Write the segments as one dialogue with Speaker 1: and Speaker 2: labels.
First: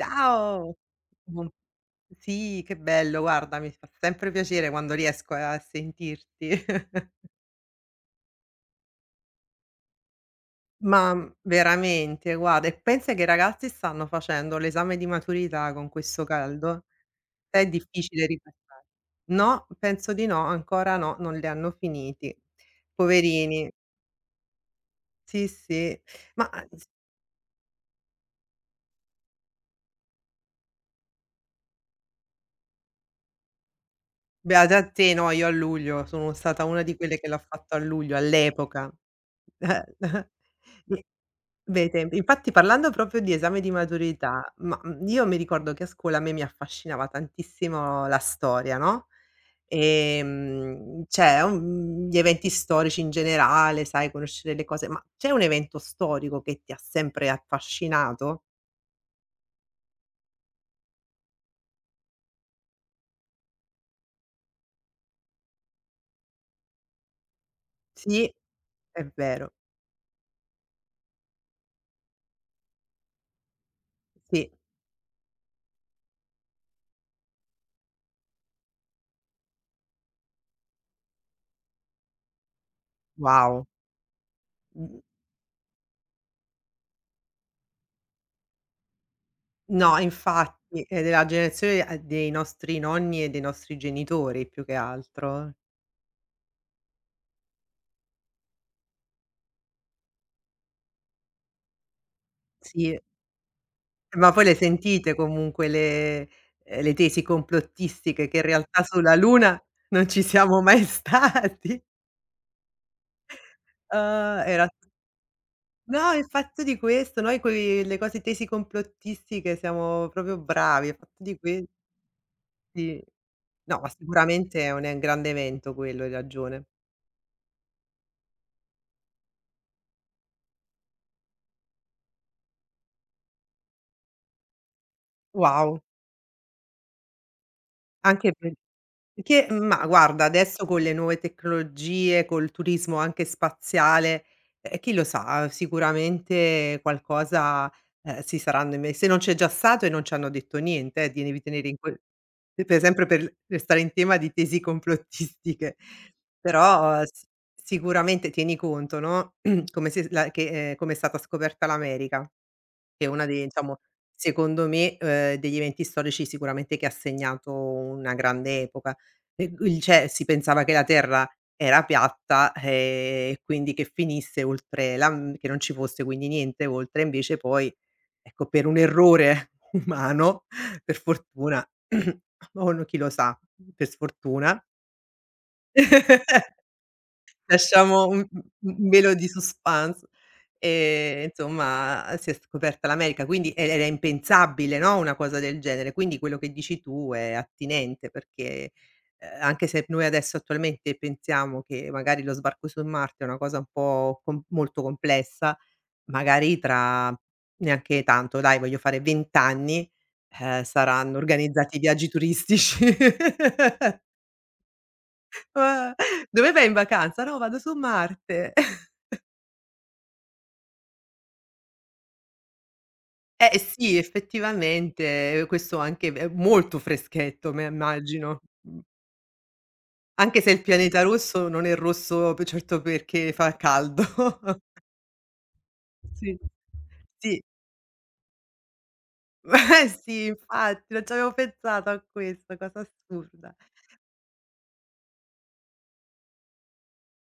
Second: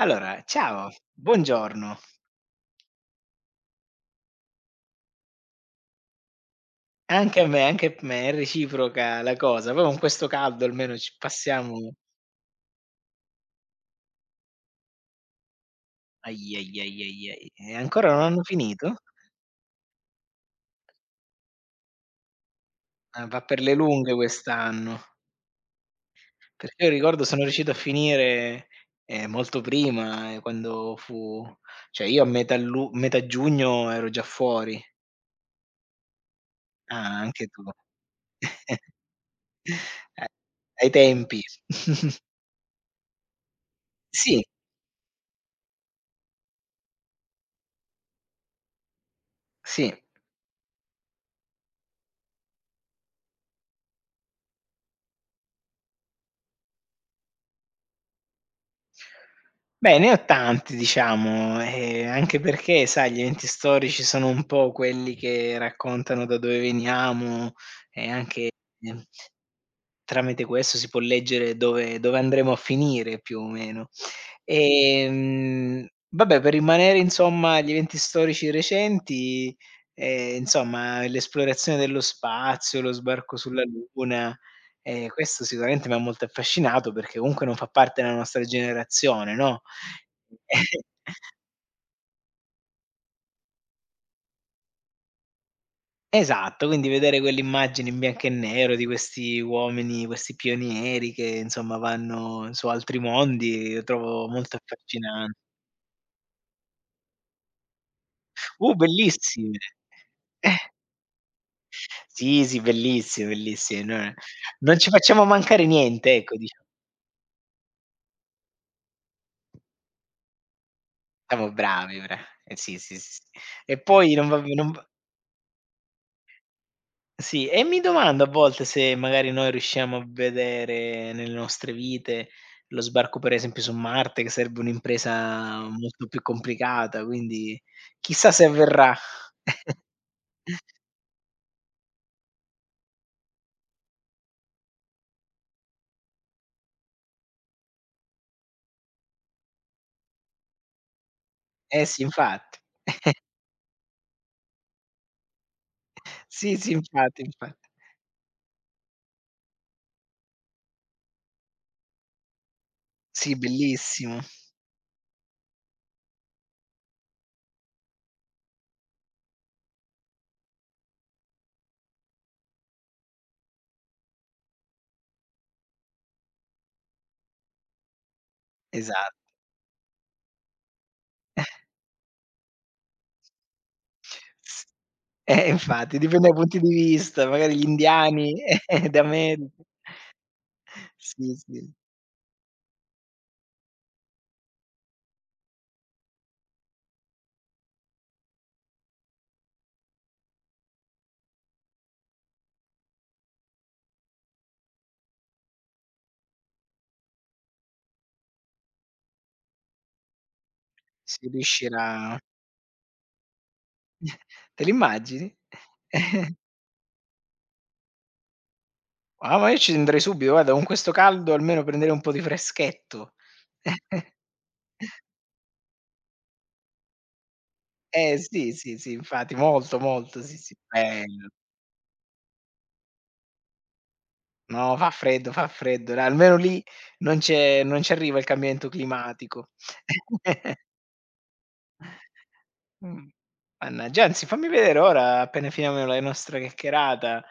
Speaker 1: Allora, ciao,
Speaker 2: Buon
Speaker 1: buongiorno.
Speaker 2: Sì, che bello, guarda, mi fa sempre piacere quando riesco a sentirti.
Speaker 1: Anche a me, è reciproca la cosa. Poi con questo caldo almeno
Speaker 2: Ma,
Speaker 1: ci passiamo.
Speaker 2: veramente, guarda, e pensa che i ragazzi stanno facendo l'esame di maturità con questo
Speaker 1: Ahi, ahi,
Speaker 2: caldo,
Speaker 1: ahi, ahi, ahi.
Speaker 2: è
Speaker 1: E ancora non
Speaker 2: difficile
Speaker 1: hanno
Speaker 2: ripassare.
Speaker 1: finito?
Speaker 2: No, penso di no, ancora no, non li hanno finiti.
Speaker 1: Ah, va per
Speaker 2: Poverini.
Speaker 1: le lunghe quest'anno,
Speaker 2: Sì, sì. Ma,
Speaker 1: perché
Speaker 2: s
Speaker 1: io ricordo sono riuscito a finire, molto prima, quando fu cioè io a metà giugno ero già
Speaker 2: Beata
Speaker 1: fuori.
Speaker 2: a te, no, io a luglio sono stata una di quelle
Speaker 1: Ah,
Speaker 2: che l'ha
Speaker 1: anche tu.
Speaker 2: fatto a luglio, all'epoca.
Speaker 1: Ai
Speaker 2: Eh.
Speaker 1: tempi.
Speaker 2: Bei tempi. Infatti parlando proprio di esame di
Speaker 1: Sì,
Speaker 2: maturità, ma, io mi ricordo che a scuola a me mi affascinava tantissimo la storia, no,
Speaker 1: sì.
Speaker 2: cioè, gli eventi storici in generale, sai, conoscere le cose, ma c'è un evento storico che ti ha sempre affascinato?
Speaker 1: Beh, ne ho tanti diciamo, anche perché sai gli eventi storici sono un po' quelli che raccontano da dove veniamo e
Speaker 2: Sì,
Speaker 1: anche, ehm,
Speaker 2: è vero.
Speaker 1: tramite questo si può leggere dove andremo a finire più o meno.
Speaker 2: Sì,
Speaker 1: Vabbè per rimanere insomma agli eventi storici recenti, insomma l'esplorazione dello spazio, lo sbarco sulla
Speaker 2: wow.
Speaker 1: Luna,
Speaker 2: Mhmm,
Speaker 1: e questo sicuramente m'ha molto affascinato perché comunque non fa parte della nostra generazione, no.
Speaker 2: no, infatti, è della generazione, dei nostri nonni e dei nostri genitori più che altro.
Speaker 1: Esatto, quindi vedere quelle immagini in bianco e nero di questi uomini, questi pionieri che insomma vanno su altri
Speaker 2: Sì.
Speaker 1: mondi, lo trovo
Speaker 2: Ma poi le
Speaker 1: molto
Speaker 2: sentite
Speaker 1: affascinan.
Speaker 2: comunque le tesi complottistiche che in realtà sulla
Speaker 1: Bellissime.
Speaker 2: Luna non ci siamo mai stati?
Speaker 1: Sì, sì, bellissime, bellissime. No,
Speaker 2: Ah, era
Speaker 1: non ci facciamo mancare
Speaker 2: No,
Speaker 1: niente,
Speaker 2: è
Speaker 1: ecco, dicia
Speaker 2: fatto di questo, noi coi le cose tesi complottistiche siamo proprio bravi, è fatto di
Speaker 1: siamo
Speaker 2: que
Speaker 1: bravi, bra eh sì, sì,
Speaker 2: sì.
Speaker 1: sì, sì. E
Speaker 2: No, ma
Speaker 1: poi non va
Speaker 2: sicuramente
Speaker 1: non
Speaker 2: è un
Speaker 1: va
Speaker 2: è un grande evento quello, hai ragione.
Speaker 1: Sì, e mi domando a volte se magari noi riusciamo a vedere nelle nostre vite lo sbarco, per esempio, su Marte, che sarebbe un'impresa
Speaker 2: Wow,
Speaker 1: molto più complicata, quindi chissà
Speaker 2: anche
Speaker 1: se
Speaker 2: pe
Speaker 1: avverrà.
Speaker 2: Che ma guarda, adesso con le nuove tecnologie, col turismo anche spaziale, chi lo sa, sicuramente qualcosa, si saranno inve se non c'è già stato e non ci hanno detto niente, di devi tenere in
Speaker 1: Eh
Speaker 2: que
Speaker 1: sì, infatti.
Speaker 2: per sempre per stare in tema di tesi complottistiche.
Speaker 1: Sì, sì,
Speaker 2: Però
Speaker 1: infatti,
Speaker 2: s
Speaker 1: infatti.
Speaker 2: sicuramente tieni conto, no, come se la che come è stata scoperta l'America. Che è una
Speaker 1: Sì,
Speaker 2: dei diciamo,
Speaker 1: bellissimo.
Speaker 2: secondo me, degli eventi storici sicuramente che ha segnato una grande epoca. E il Cioè, si pensava che la terra era piatta, e quindi che finisse oltre che non ci fosse quindi niente oltre, invece poi, ecco, per un
Speaker 1: Esatto.
Speaker 2: errore umano, per fortuna, o no chi lo sa, per sfortuna.
Speaker 1: S infatti, dipende dai punti di vista, magari gli
Speaker 2: Lasciamo un
Speaker 1: indiani
Speaker 2: un un velo di
Speaker 1: d'America.
Speaker 2: suspense.
Speaker 1: Sì, sì,
Speaker 2: Insomma, si è scoperta l'America, quindi era impensabile, no, una cosa del genere. Quindi quello che dici tu è attinente perché, anche se noi adesso attualmente pensiamo che magari lo sbarco su Marte è una cosa un po' com molto complessa, magari tra neanche tanto, dai, voglio fare 20 anni, saranno
Speaker 1: si
Speaker 2: organizzati viaggi
Speaker 1: riuscirà.
Speaker 2: turistici.
Speaker 1: Te l'immagini?
Speaker 2: "Ah, dove vai in vacanza?" "No, vado su Marte."
Speaker 1: Ah, ma io ci andrei subito, guarda, con questo caldo almeno prenderei un po' di freschetto.
Speaker 2: Eh sì, effettivamente, questo anche è molto freschetto, me
Speaker 1: Eh
Speaker 2: immagino.
Speaker 1: sì, sì, sì, infatti, molto, molto, sì,
Speaker 2: Anche se
Speaker 1: sì,
Speaker 2: il pianeta
Speaker 1: bello.
Speaker 2: rosso non è rosso pe certo perché fa caldo.
Speaker 1: No, fa freddo, dai, almeno
Speaker 2: Sì,
Speaker 1: lì
Speaker 2: sì,
Speaker 1: non ci arriva il cambiamento climatico.
Speaker 2: eh sì, infatti, non ci avevo pensato a questo, cosa
Speaker 1: Mh.
Speaker 2: assurda.
Speaker 1: Mannaggia, anzi fammi vedere ora, appena finiamo la nostra chiacchierata,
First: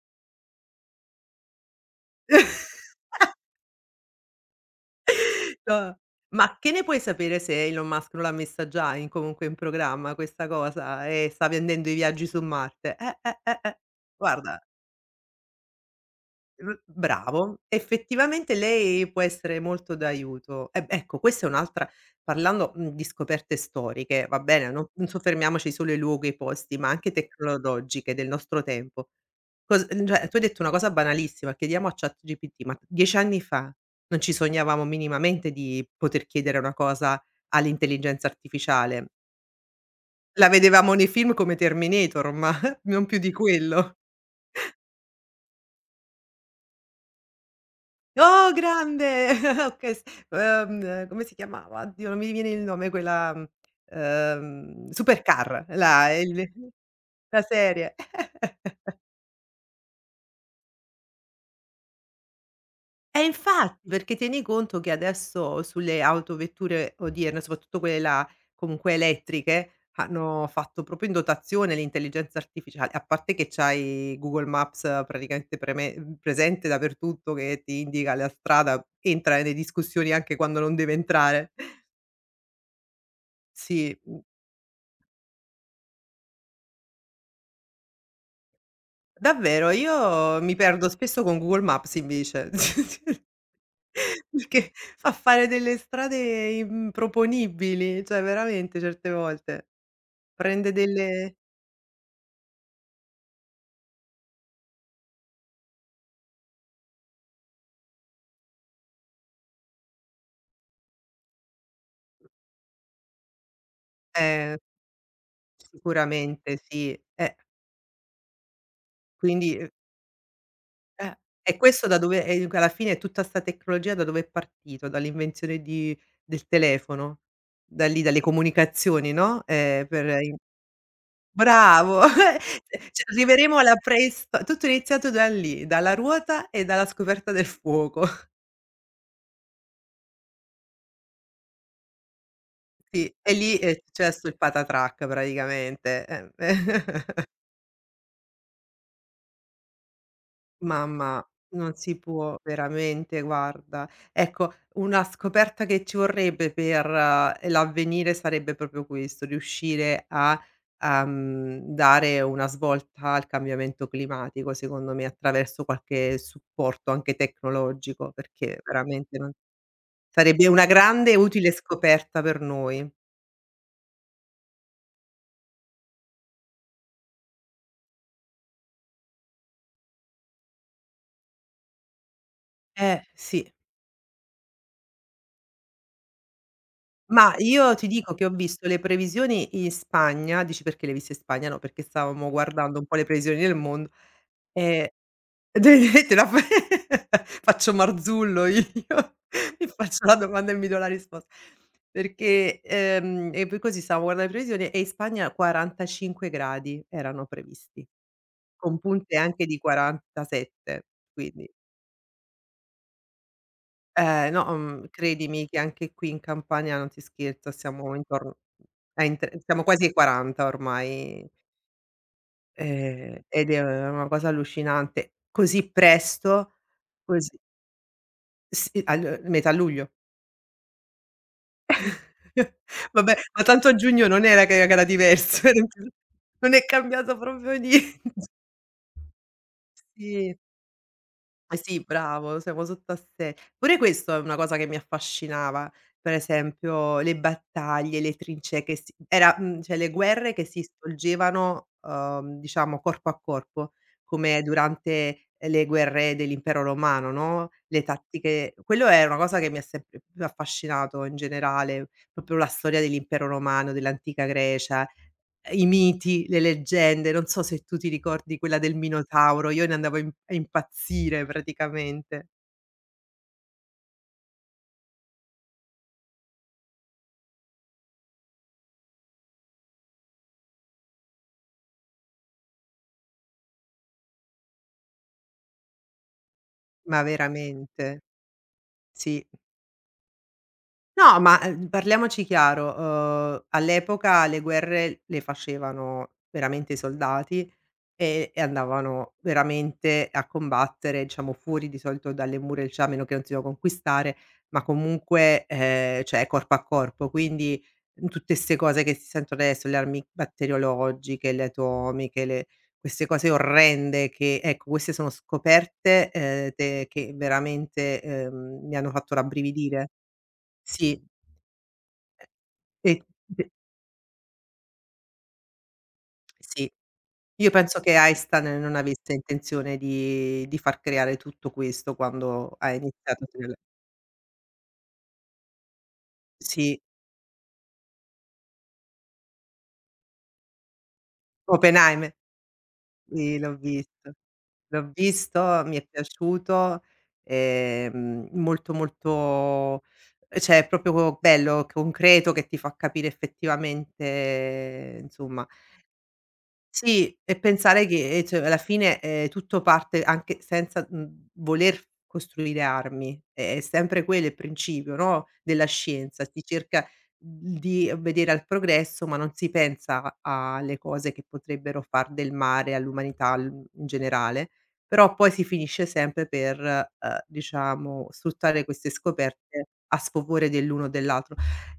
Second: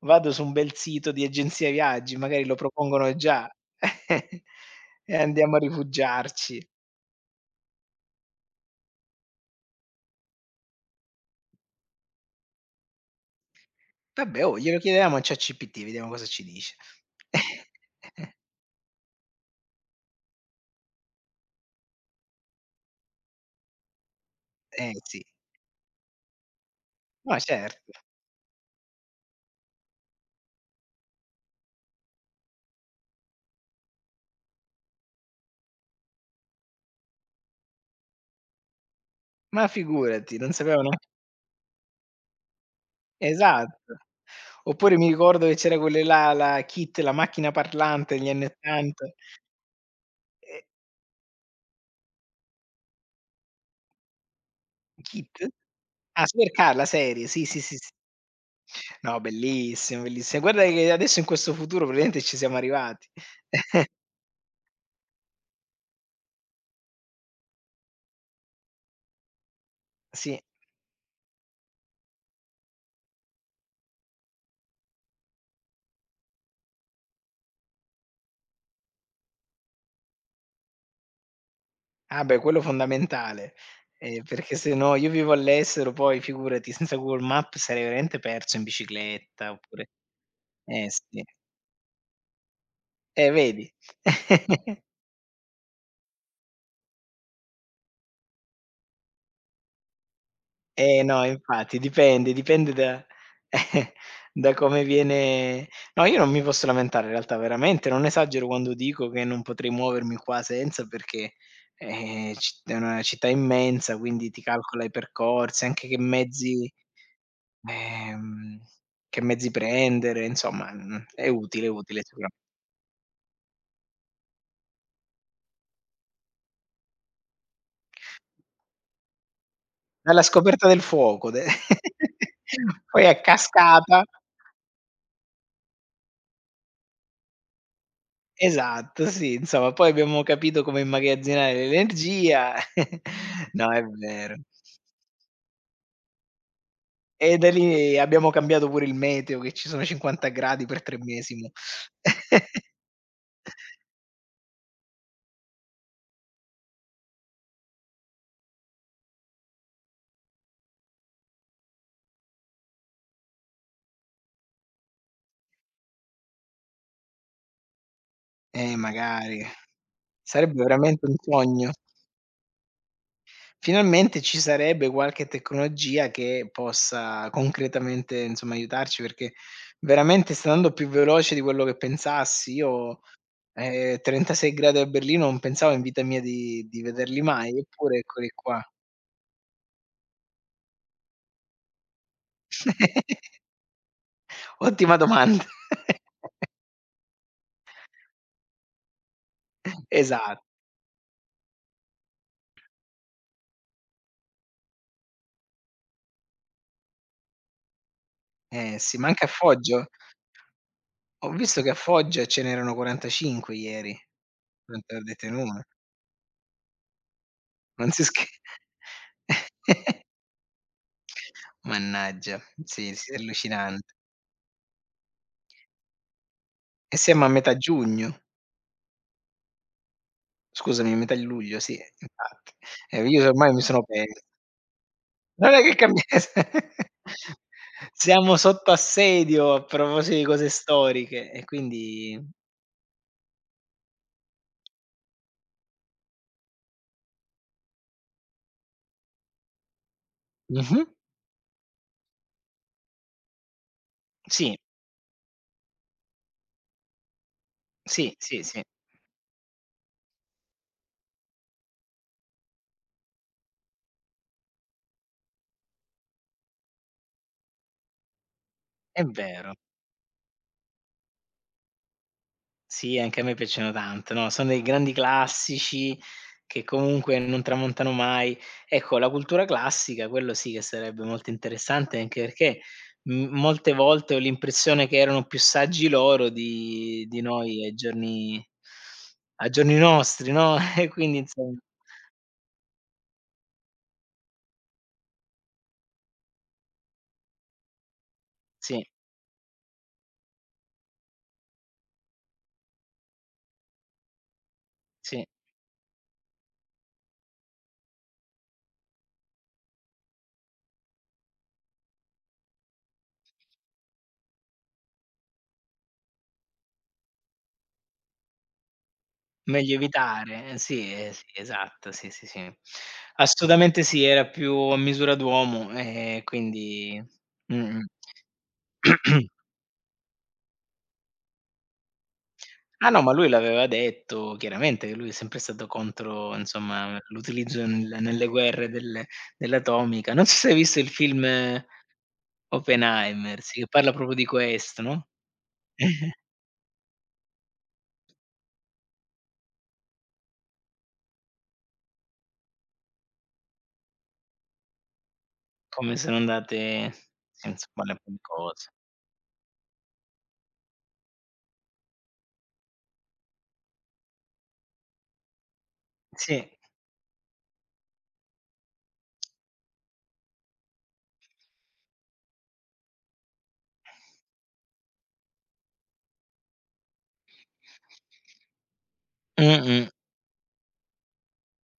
Speaker 1: vado su un bel sito di agenzia viaggi, magari lo propongono già e andiamo a
Speaker 2: No, ma
Speaker 1: rifugiarci.
Speaker 2: che ne puoi sapere se Elon Musk non l'ha messa già in comunque in programma questa cosa e sta vendendo i viaggi su Marte?
Speaker 1: Vabbè, oh,
Speaker 2: Guarda,
Speaker 1: glielo chiediamo a ChatGPT, vediamo cosa ci
Speaker 2: L
Speaker 1: dice.
Speaker 2: bravo, effettivamente lei può essere molto d'aiuto. E b Ecco, questa è un'altra parlando, di scoperte storiche, va bene, non
Speaker 1: Eh
Speaker 2: non
Speaker 1: sì,
Speaker 2: soffermiamoci solo ai luoghi e ai posti, ma anche
Speaker 1: ma certo,
Speaker 2: tecnologiche del nostro tempo. Cioè, tu hai detto una cosa banalissima, chiediamo a ChatGPT, ma 10 anni fa non ci sognavamo minimamente di poter chiedere una cosa all'intelligenza artificiale.
Speaker 1: ma figurati,
Speaker 2: La
Speaker 1: non sapevo
Speaker 2: vedevamo
Speaker 1: neanche.
Speaker 2: nei film come Terminator, ma non più di quello.
Speaker 1: Esatto. Oppure mi ricordo che c'era quelle là, la Kit, la macchina parlante degli anni
Speaker 2: Oh, grande!
Speaker 1: '80.
Speaker 2: Okay s
Speaker 1: Ehm,
Speaker 2: come si chiamava? Oddio non mi viene il nome quella
Speaker 1: Kit?
Speaker 2: Supercar,
Speaker 1: Ah, Supercar, la serie,
Speaker 2: la
Speaker 1: sì, sì, sì, sì.
Speaker 2: serie.
Speaker 1: No, bellissimo, bellissi guarda che adesso in questo futuro praticamente ci siamo arrivati.
Speaker 2: Eh, infatti, perché tieni conto che adesso sulle autovetture odierne, soprattutto quelle là comunque elettriche,
Speaker 1: Sì.
Speaker 2: hanno fatto proprio in dotazione l'intelligenza artificiale, a parte che c'hai Google Maps praticamente presente dappertutto che ti indica la strada, entra nelle discussioni anche quando non deve entrare.
Speaker 1: Ah beh, quello fondamentale,
Speaker 2: Sì.
Speaker 1: perché se no io vivo all'estero, poi figurati senza Google Maps sarei veramente perso in bicicletta
Speaker 2: Davvero,
Speaker 1: oppure
Speaker 2: io mi
Speaker 1: eh
Speaker 2: perdo spesso
Speaker 1: sì,
Speaker 2: con Google Maps invece,
Speaker 1: vedi.
Speaker 2: perché fa fare delle strade improponibili, cioè veramente certe volte. Prende
Speaker 1: Eh no,
Speaker 2: delle
Speaker 1: infatti dipende, dipende da da come viene. No, io non mi posso lamentare in realtà, veramente, non esagero quando dico che non potrei muovermi qua senza perché, ci è una città immensa, quindi ti
Speaker 2: eh,
Speaker 1: calcola i percorsi, anche che
Speaker 2: Sicuramente
Speaker 1: mezzi
Speaker 2: sì,
Speaker 1: ehm, che mezzi
Speaker 2: quindi
Speaker 1: prendere, insomma,
Speaker 2: è
Speaker 1: è
Speaker 2: questo da
Speaker 1: utile
Speaker 2: dove
Speaker 1: sicura
Speaker 2: è alla fine è tutta 'sta tecnologia da dove è partito, dall'invenzione di del telefono, da lì, dalle comunicazioni, no, per
Speaker 1: dalla scoperta del fuoco. De
Speaker 2: Bravo,
Speaker 1: Poi
Speaker 2: cioè
Speaker 1: a
Speaker 2: arriveremo alla
Speaker 1: cascata.
Speaker 2: preisto tutto è iniziato da lì, dalla ruota e dalla scoperta del fuoco.
Speaker 1: Esatto, sì, insomma poi abbiamo capito come immagazzinare l'energia.
Speaker 2: Sì, e lì
Speaker 1: No,
Speaker 2: è
Speaker 1: è
Speaker 2: successo
Speaker 1: vero.
Speaker 2: il patatrac praticamente.
Speaker 1: E da lì abbiamo cambiato pure il meteo, che ci sono 50 gradi per 3
Speaker 2: Mamma,
Speaker 1: mesi mo.
Speaker 2: non si può veramente, guarda. Ecco, una scoperta che ci vorrebbe per l'avvenire sarebbe proprio questo, riuscire a, dare una svolta al cambiamento climatico, secondo me, attraverso qualche supporto anche tecnologico, perché veramente non
Speaker 1: Magari.
Speaker 2: sarebbe
Speaker 1: Sarebbe
Speaker 2: una
Speaker 1: veramente
Speaker 2: grande
Speaker 1: un
Speaker 2: e utile
Speaker 1: sogno.
Speaker 2: scoperta per noi.
Speaker 1: Finalmente ci sarebbe qualche tecnologia che possa concretamente, insomma, aiutarci, perché veramente sta andando più veloce di quello che pensassi. Io
Speaker 2: Sì.
Speaker 1: 36 gradi a Berlino non pensavo in vita mia di vederli
Speaker 2: Ma
Speaker 1: mai,
Speaker 2: io ti
Speaker 1: eppure
Speaker 2: dico che
Speaker 1: eccoli
Speaker 2: ho
Speaker 1: qua.
Speaker 2: visto le previsioni in Spagna dici: "Perché le hai viste in Spagna?" No, perché stavamo guardando un po' le previsioni del mondo. Ehm,
Speaker 1: Ottima domanda.
Speaker 2: de te la fa faccio Marzullo io, mi faccio la
Speaker 1: Esatto.
Speaker 2: domanda e mi do la risposta. Perché, e poi così stavo guardando le previsioni e in Spagna 45 gradi erano previsti, con
Speaker 1: Eh sì, ma
Speaker 2: punte
Speaker 1: anche a
Speaker 2: anche di
Speaker 1: Foggio?
Speaker 2: 47,
Speaker 1: Ho
Speaker 2: quindi
Speaker 1: visto che a Foggia ce n'erano 45 ieri.
Speaker 2: no,
Speaker 1: Non te l'ho detto in
Speaker 2: credimi che
Speaker 1: una.
Speaker 2: anche qui in Campania, non ti scherzo,
Speaker 1: Non
Speaker 2: siamo
Speaker 1: si sche
Speaker 2: intorno a in tre siamo quasi ai 40 ormai,
Speaker 1: Mannaggia. Sì, sì, è
Speaker 2: ed è
Speaker 1: allucinante.
Speaker 2: una cosa allucinante. Così presto,
Speaker 1: E siamo a
Speaker 2: così
Speaker 1: metà giugno.
Speaker 2: Sì, al metà luglio.
Speaker 1: Scusami, a metà luglio, sì, infatti.
Speaker 2: Vabbè,
Speaker 1: Io
Speaker 2: ma
Speaker 1: ormai mi
Speaker 2: tanto a
Speaker 1: sono
Speaker 2: giugno
Speaker 1: perso.
Speaker 2: non era che era diverso,
Speaker 1: Non è
Speaker 2: era
Speaker 1: che
Speaker 2: più
Speaker 1: cambia.
Speaker 2: non è cambiato proprio. Nie
Speaker 1: Siamo sotto assedio a proposito di
Speaker 2: Sì.
Speaker 1: cose storiche e
Speaker 2: Eh sì,
Speaker 1: quindi
Speaker 2: bravo, siamo sotto assedio. Pure questo è una cosa che mi affascinava, per esempio le battaglie, le trincee che si era mhmm, cioè le guerre che si
Speaker 1: mh-mh.
Speaker 2: svolgevano, diciamo corpo a corpo, come
Speaker 1: Sì,
Speaker 2: durante le guerre dell'Impero Romano, no, le
Speaker 1: sì, sì,
Speaker 2: tattiche
Speaker 1: sì,
Speaker 2: quello è una cosa che mi ha sempre più affascinato in generale, proprio la storia dell'Impero Romano, dell'antica Grecia. I miti, le leggende, non so se tu ti ricordi quella del
Speaker 1: è
Speaker 2: Minotauro,
Speaker 1: vero.
Speaker 2: io ne andavo a impazzire praticamente,
Speaker 1: Sì, anche a me piacciono tanto, no, sono dei grandi classici che comunque non tramontano mai. Ecco, la cultura classica, quello sì che sarebbe molto interessante, anche perché m molte volte ho l'impressione che erano più saggi loro
Speaker 2: ma
Speaker 1: di noi
Speaker 2: veramente, sì.
Speaker 1: ai giorni nostri, no, e quindi
Speaker 2: No, ma,
Speaker 1: insomma.
Speaker 2: parliamoci chiaro, all'epoca le guerre le facevano veramente i soldati. E
Speaker 1: Sì,
Speaker 2: andavano veramente a combattere, diciamo, fuori di solito dalle mura, cioè a meno che non si doveva conquistare, ma
Speaker 1: sì,
Speaker 2: comunque, cioè corpo a corpo. Quindi, tutte 'ste cose che si sentono adesso, le armi batteriologiche, le atomiche, le queste cose orrende che ecco, queste sono scoperte, te che veramente, mi hanno fatto
Speaker 1: meglio
Speaker 2: rabbrividire.
Speaker 1: evitare,
Speaker 2: Sì,
Speaker 1: eh sì, esatto, sì, sì, sì.
Speaker 2: e d
Speaker 1: Assolutamente sì, era più a misura d'uomo,
Speaker 2: sì.
Speaker 1: quindi
Speaker 2: Io penso
Speaker 1: mh-mh.
Speaker 2: che Einstein non avesse intenzione di far creare tutto questo quando ha
Speaker 1: Ah no, ma
Speaker 2: iniziato a
Speaker 1: lui
Speaker 2: creare.
Speaker 1: l'aveva detto chiaramente, che lui è sempre stato contro,
Speaker 2: Sì,
Speaker 1: insomma, l'utilizzo nelle guerre dell'atomica. Non so se hai visto il film
Speaker 2: Oppenheimer. Sì,
Speaker 1: Oppenheimer,
Speaker 2: l'ho
Speaker 1: sì, che parla
Speaker 2: visto.
Speaker 1: proprio di questo,
Speaker 2: L'ho
Speaker 1: no,
Speaker 2: visto, mi è piaciuto, molto, molto, cioè è proprio bello, concreto, che ti fa capire effettivamente, insomma.
Speaker 1: come sono andate
Speaker 2: Sì, e
Speaker 1: sì, insomma,
Speaker 2: pensare
Speaker 1: le
Speaker 2: che, cioè alla
Speaker 1: cose.
Speaker 2: fine, tutto parte anche senza, voler costruire armi. È sempre quello il principio, no, della scienza. Si
Speaker 1: Sì.
Speaker 2: cerca di obbedire al progresso, ma non si pensa a alle cose che potrebbero far del male all'umanità l in generale, però poi si finisce sempre per, diciamo sfruttare queste scoperte
Speaker 1: Mh-mh.
Speaker 2: a sfavore dell'uno o dell'altro.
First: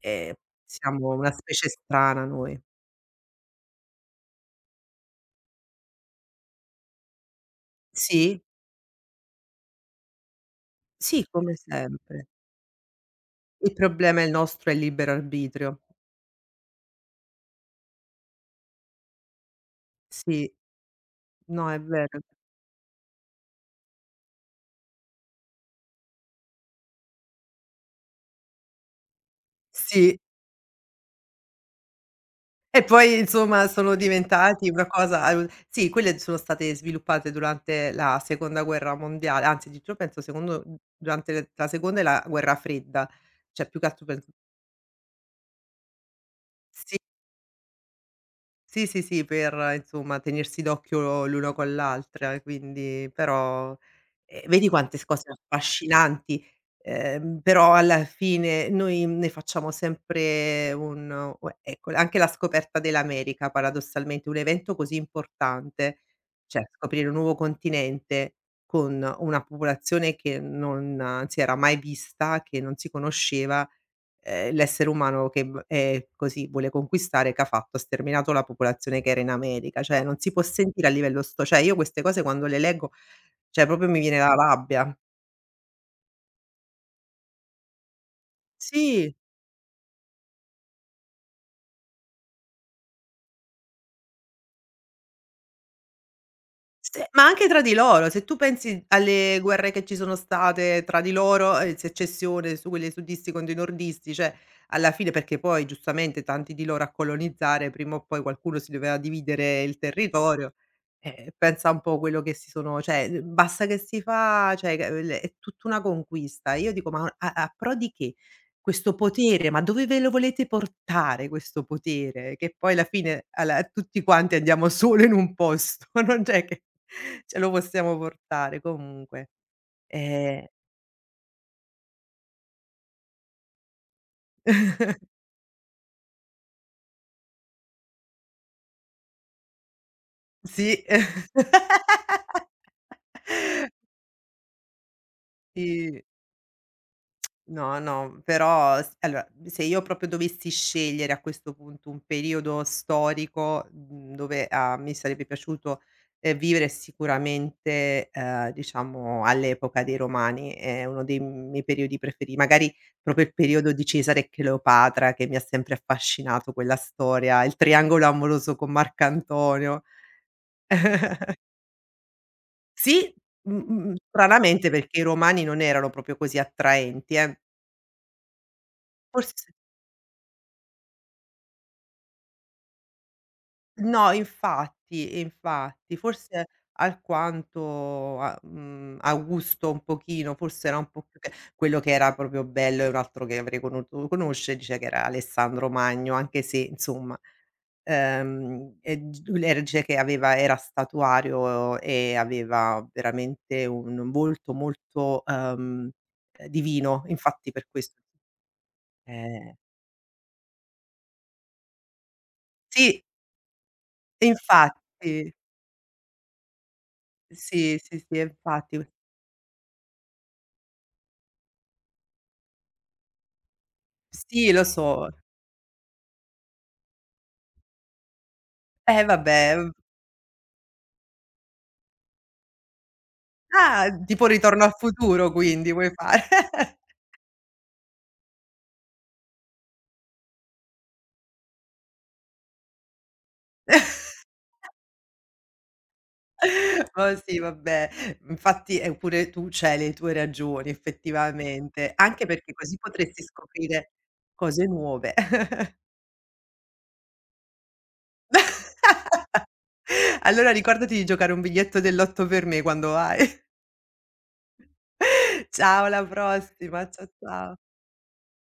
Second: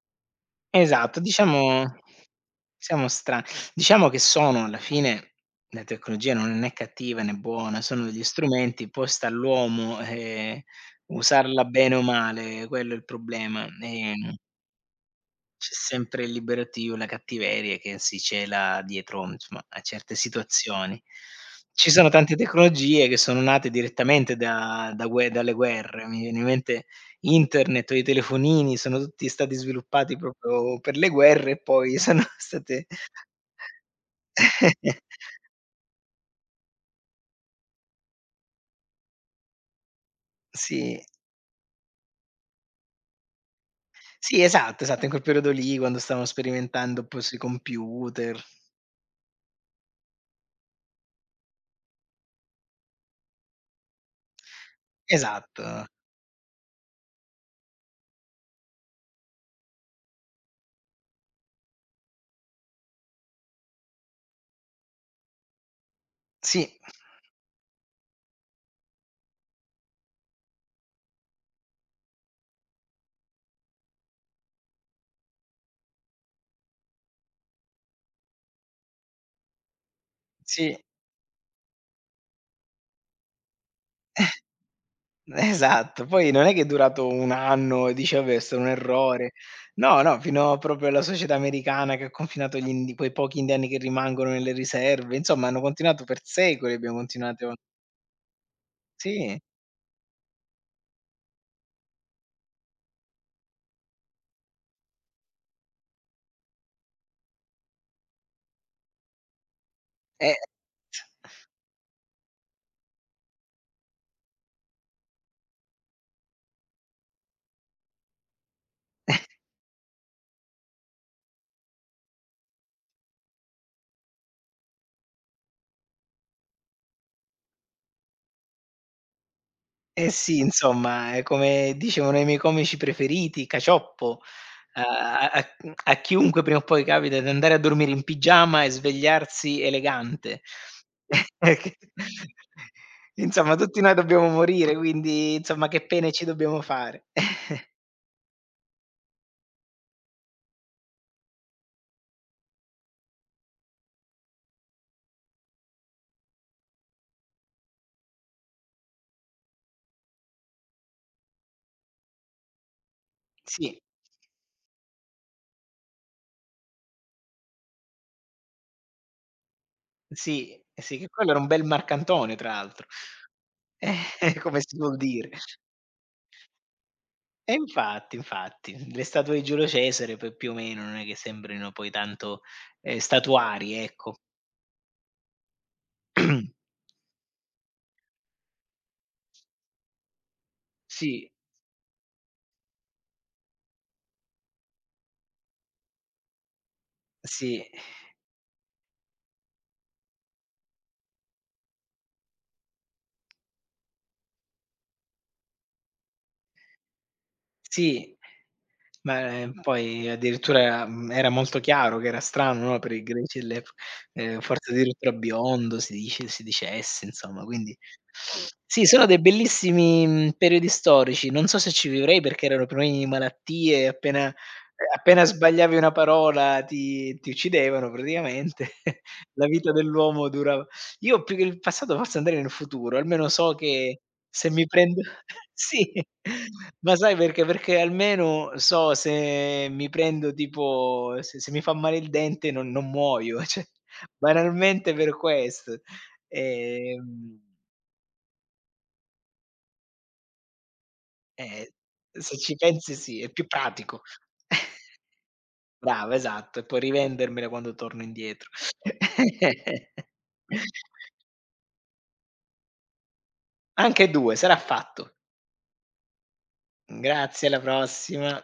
Speaker 2: Ehm, siamo
Speaker 1: Esatto,
Speaker 2: una specie
Speaker 1: diciamo
Speaker 2: strana noi.
Speaker 1: siamo stra diciamo che sono alla fine la tecnologia non è né cattiva né buona, sono degli
Speaker 2: Sì.
Speaker 1: strumenti, poi sta all'uomo,
Speaker 2: Sì, come
Speaker 1: usarla bene o
Speaker 2: sempre.
Speaker 1: male, quello è il problema.
Speaker 2: Il problema è il
Speaker 1: Ehm
Speaker 2: nostro è il libero
Speaker 1: c'è
Speaker 2: arbitrio.
Speaker 1: sempre il liberatoio, la cattiveria che si cela dietro, insomma, a certe
Speaker 2: Sì,
Speaker 1: situazioni.
Speaker 2: no, è
Speaker 1: Ci sono
Speaker 2: vero.
Speaker 1: tante tecnologie che sono nate direttamente da da gue dalle guerre. Mi viene in mente internet o i telefonini, sono tutti stati sviluppati
Speaker 2: Sì,
Speaker 1: proprio per le guerre e poi sono
Speaker 2: e
Speaker 1: state.
Speaker 2: poi insomma sono diventati una cosa al sì, quelle sono state sviluppate durante la Seconda Guerra Mondiale, anzi, di più penso secondo
Speaker 1: Sì.
Speaker 2: durante la Seconda e la Guerra Fredda, cioè più che altro penso.
Speaker 1: Sì, esatto, esatto, in quel periodo lì quando stavano sperimentando poi sui computer.
Speaker 2: Sì, sì, sì, per insomma tenersi d'occhio l'una con l'altra, quindi però vedi quante s cose
Speaker 1: Esatto.
Speaker 2: affascinanti, però alla fine noi ne facciamo sempre un ecco, anche la scoperta dell'America paradossalmente, un evento così importante,
Speaker 1: Sì,
Speaker 2: cioè scoprire un nuovo continente con una popolazione che non si era mai vista, che non si conosceva, l'essere umano che v così vuole conquistare che ha fatto? Ha sterminato la popolazione che era in America, cioè non si può
Speaker 1: sì.
Speaker 2: sentire a livello sto cioè io queste cose quando le leggo, cioè proprio mi viene la rabbia.
Speaker 1: Esatto, poi non è che è durato 1 anno e dici: "Vabbè, è stato un
Speaker 2: Sì.
Speaker 1: errore." No, no, fino proprio alla società americana che ha confinato gli indi quei pochi indiani che rimangono nelle riserve, insomma hanno continuato per secoli, abbiamo
Speaker 2: Se Ma anche
Speaker 1: continuato
Speaker 2: tra di loro, se tu pensi alle
Speaker 1: sì,
Speaker 2: guerre che ci sono state tra di loro, secessione su quelli sudisti contro i nordisti, cioè alla fine perché poi giustamente tanti di loro a colonizzare prima o poi qualcuno si doveva dividere il
Speaker 1: e
Speaker 2: territorio, pensa un po' quello che si sono cioè, basta che si fa cioè che l è tutta una conquista. Io dico: "Ma a pro di che? Questo potere, ma dove ve lo volete portare questo potere?" Che poi alla fine alla tutti quanti andiamo solo in un posto, non c'è che Ce lo possiamo portare comunque.
Speaker 1: eh sì,
Speaker 2: Ehm,
Speaker 1: insomma, è come dicevano i miei comici preferiti, Cacioppo, a chiunque prima o poi capita di andare a dormire in pigiama e svegliarsi elegante.
Speaker 2: sì.
Speaker 1: Insomma, tutti noi dobbiamo morire, quindi insomma che
Speaker 2: Sì.
Speaker 1: pene ci dobbiamo fare.
Speaker 2: No, no, però s allora, se io proprio dovessi scegliere a questo punto un periodo storico, dove a mi sarebbe piaciuto, vivere sicuramente, diciamo all'epoca dei Romani, è uno dei miei periodi preferi magari proprio il periodo
Speaker 1: Sì.
Speaker 2: di Cesare e Cleopatra che mi ha sempre affascinato quella storia, il triangolo amoroso con Marcantonio.
Speaker 1: Sì, sì, che quello era un bel Marcantonio tra l'altro.
Speaker 2: Sì,
Speaker 1: Come
Speaker 2: stranamente
Speaker 1: si suol
Speaker 2: perché i
Speaker 1: dire.
Speaker 2: romani non erano proprio così attraenti, eh.
Speaker 1: E infatti, infatti, le statue di
Speaker 2: Forse
Speaker 1: Giulio Cesare poi più o meno non è che sembrino poi tanto, statuarie,
Speaker 2: No,
Speaker 1: ecco.
Speaker 2: infatti, infatti, forse alquanto Augusto un pochino, forse era un po' più
Speaker 1: Sì.
Speaker 2: che quello che era proprio bello, e un altro che avrei conosciuto conosce dice che era Alessandro Magno, anche se insomma,
Speaker 1: Sì,
Speaker 2: e d legge che aveva era statuario e aveva veramente un volto molto, divino, infatti per questo.
Speaker 1: sì. Ma,
Speaker 2: Eh,
Speaker 1: poi addirittura, era molto chiaro che era strano, no, per i
Speaker 2: sì,
Speaker 1: greci dell'epo forse addirittura
Speaker 2: infatti.
Speaker 1: biondo si dicesse insomma, quindi
Speaker 2: Sì, sì, sì, e
Speaker 1: sì,
Speaker 2: infatti.
Speaker 1: sono dei bellissimi, periodi storici. Non so se ci vivrei perché erano pieni di malattie, appena
Speaker 2: Sì, lo so.
Speaker 1: appena sbagliavi una parola ti uccidevano praticamente. La
Speaker 2: Vabbè,
Speaker 1: vita
Speaker 2: mhmm
Speaker 1: dell'uomo durava. Io più che il passato forse andrei nel futuro, almeno so
Speaker 2: ah,
Speaker 1: che
Speaker 2: tipo
Speaker 1: se
Speaker 2: Ritorno
Speaker 1: mi
Speaker 2: al
Speaker 1: prendo
Speaker 2: futuro quindi
Speaker 1: sì,
Speaker 2: vuoi fare?
Speaker 1: ma sai perché? Perché almeno so se mi prendo tipo se mi fa male il dente non muoio, cioè banalmente per questo.
Speaker 2: Ma
Speaker 1: Ehm,
Speaker 2: sì, vabbè. Infatti, pure tu c'hai le tue ragioni
Speaker 1: eh,
Speaker 2: effettivamente, anche
Speaker 1: se
Speaker 2: perché
Speaker 1: ci
Speaker 2: così
Speaker 1: pensi sì,
Speaker 2: potresti
Speaker 1: è più
Speaker 2: scoprire
Speaker 1: pratico.
Speaker 2: cose nuove.
Speaker 1: Brava, esatto, e poi rivendermela quando torno indietro.
Speaker 2: Allora ricordati di giocare un biglietto dell'8 per me quando vai.
Speaker 1: Anche 2, sarà fatto.
Speaker 2: Ciao, alla prossima.
Speaker 1: Grazie,
Speaker 2: Ciao.
Speaker 1: alla prossima.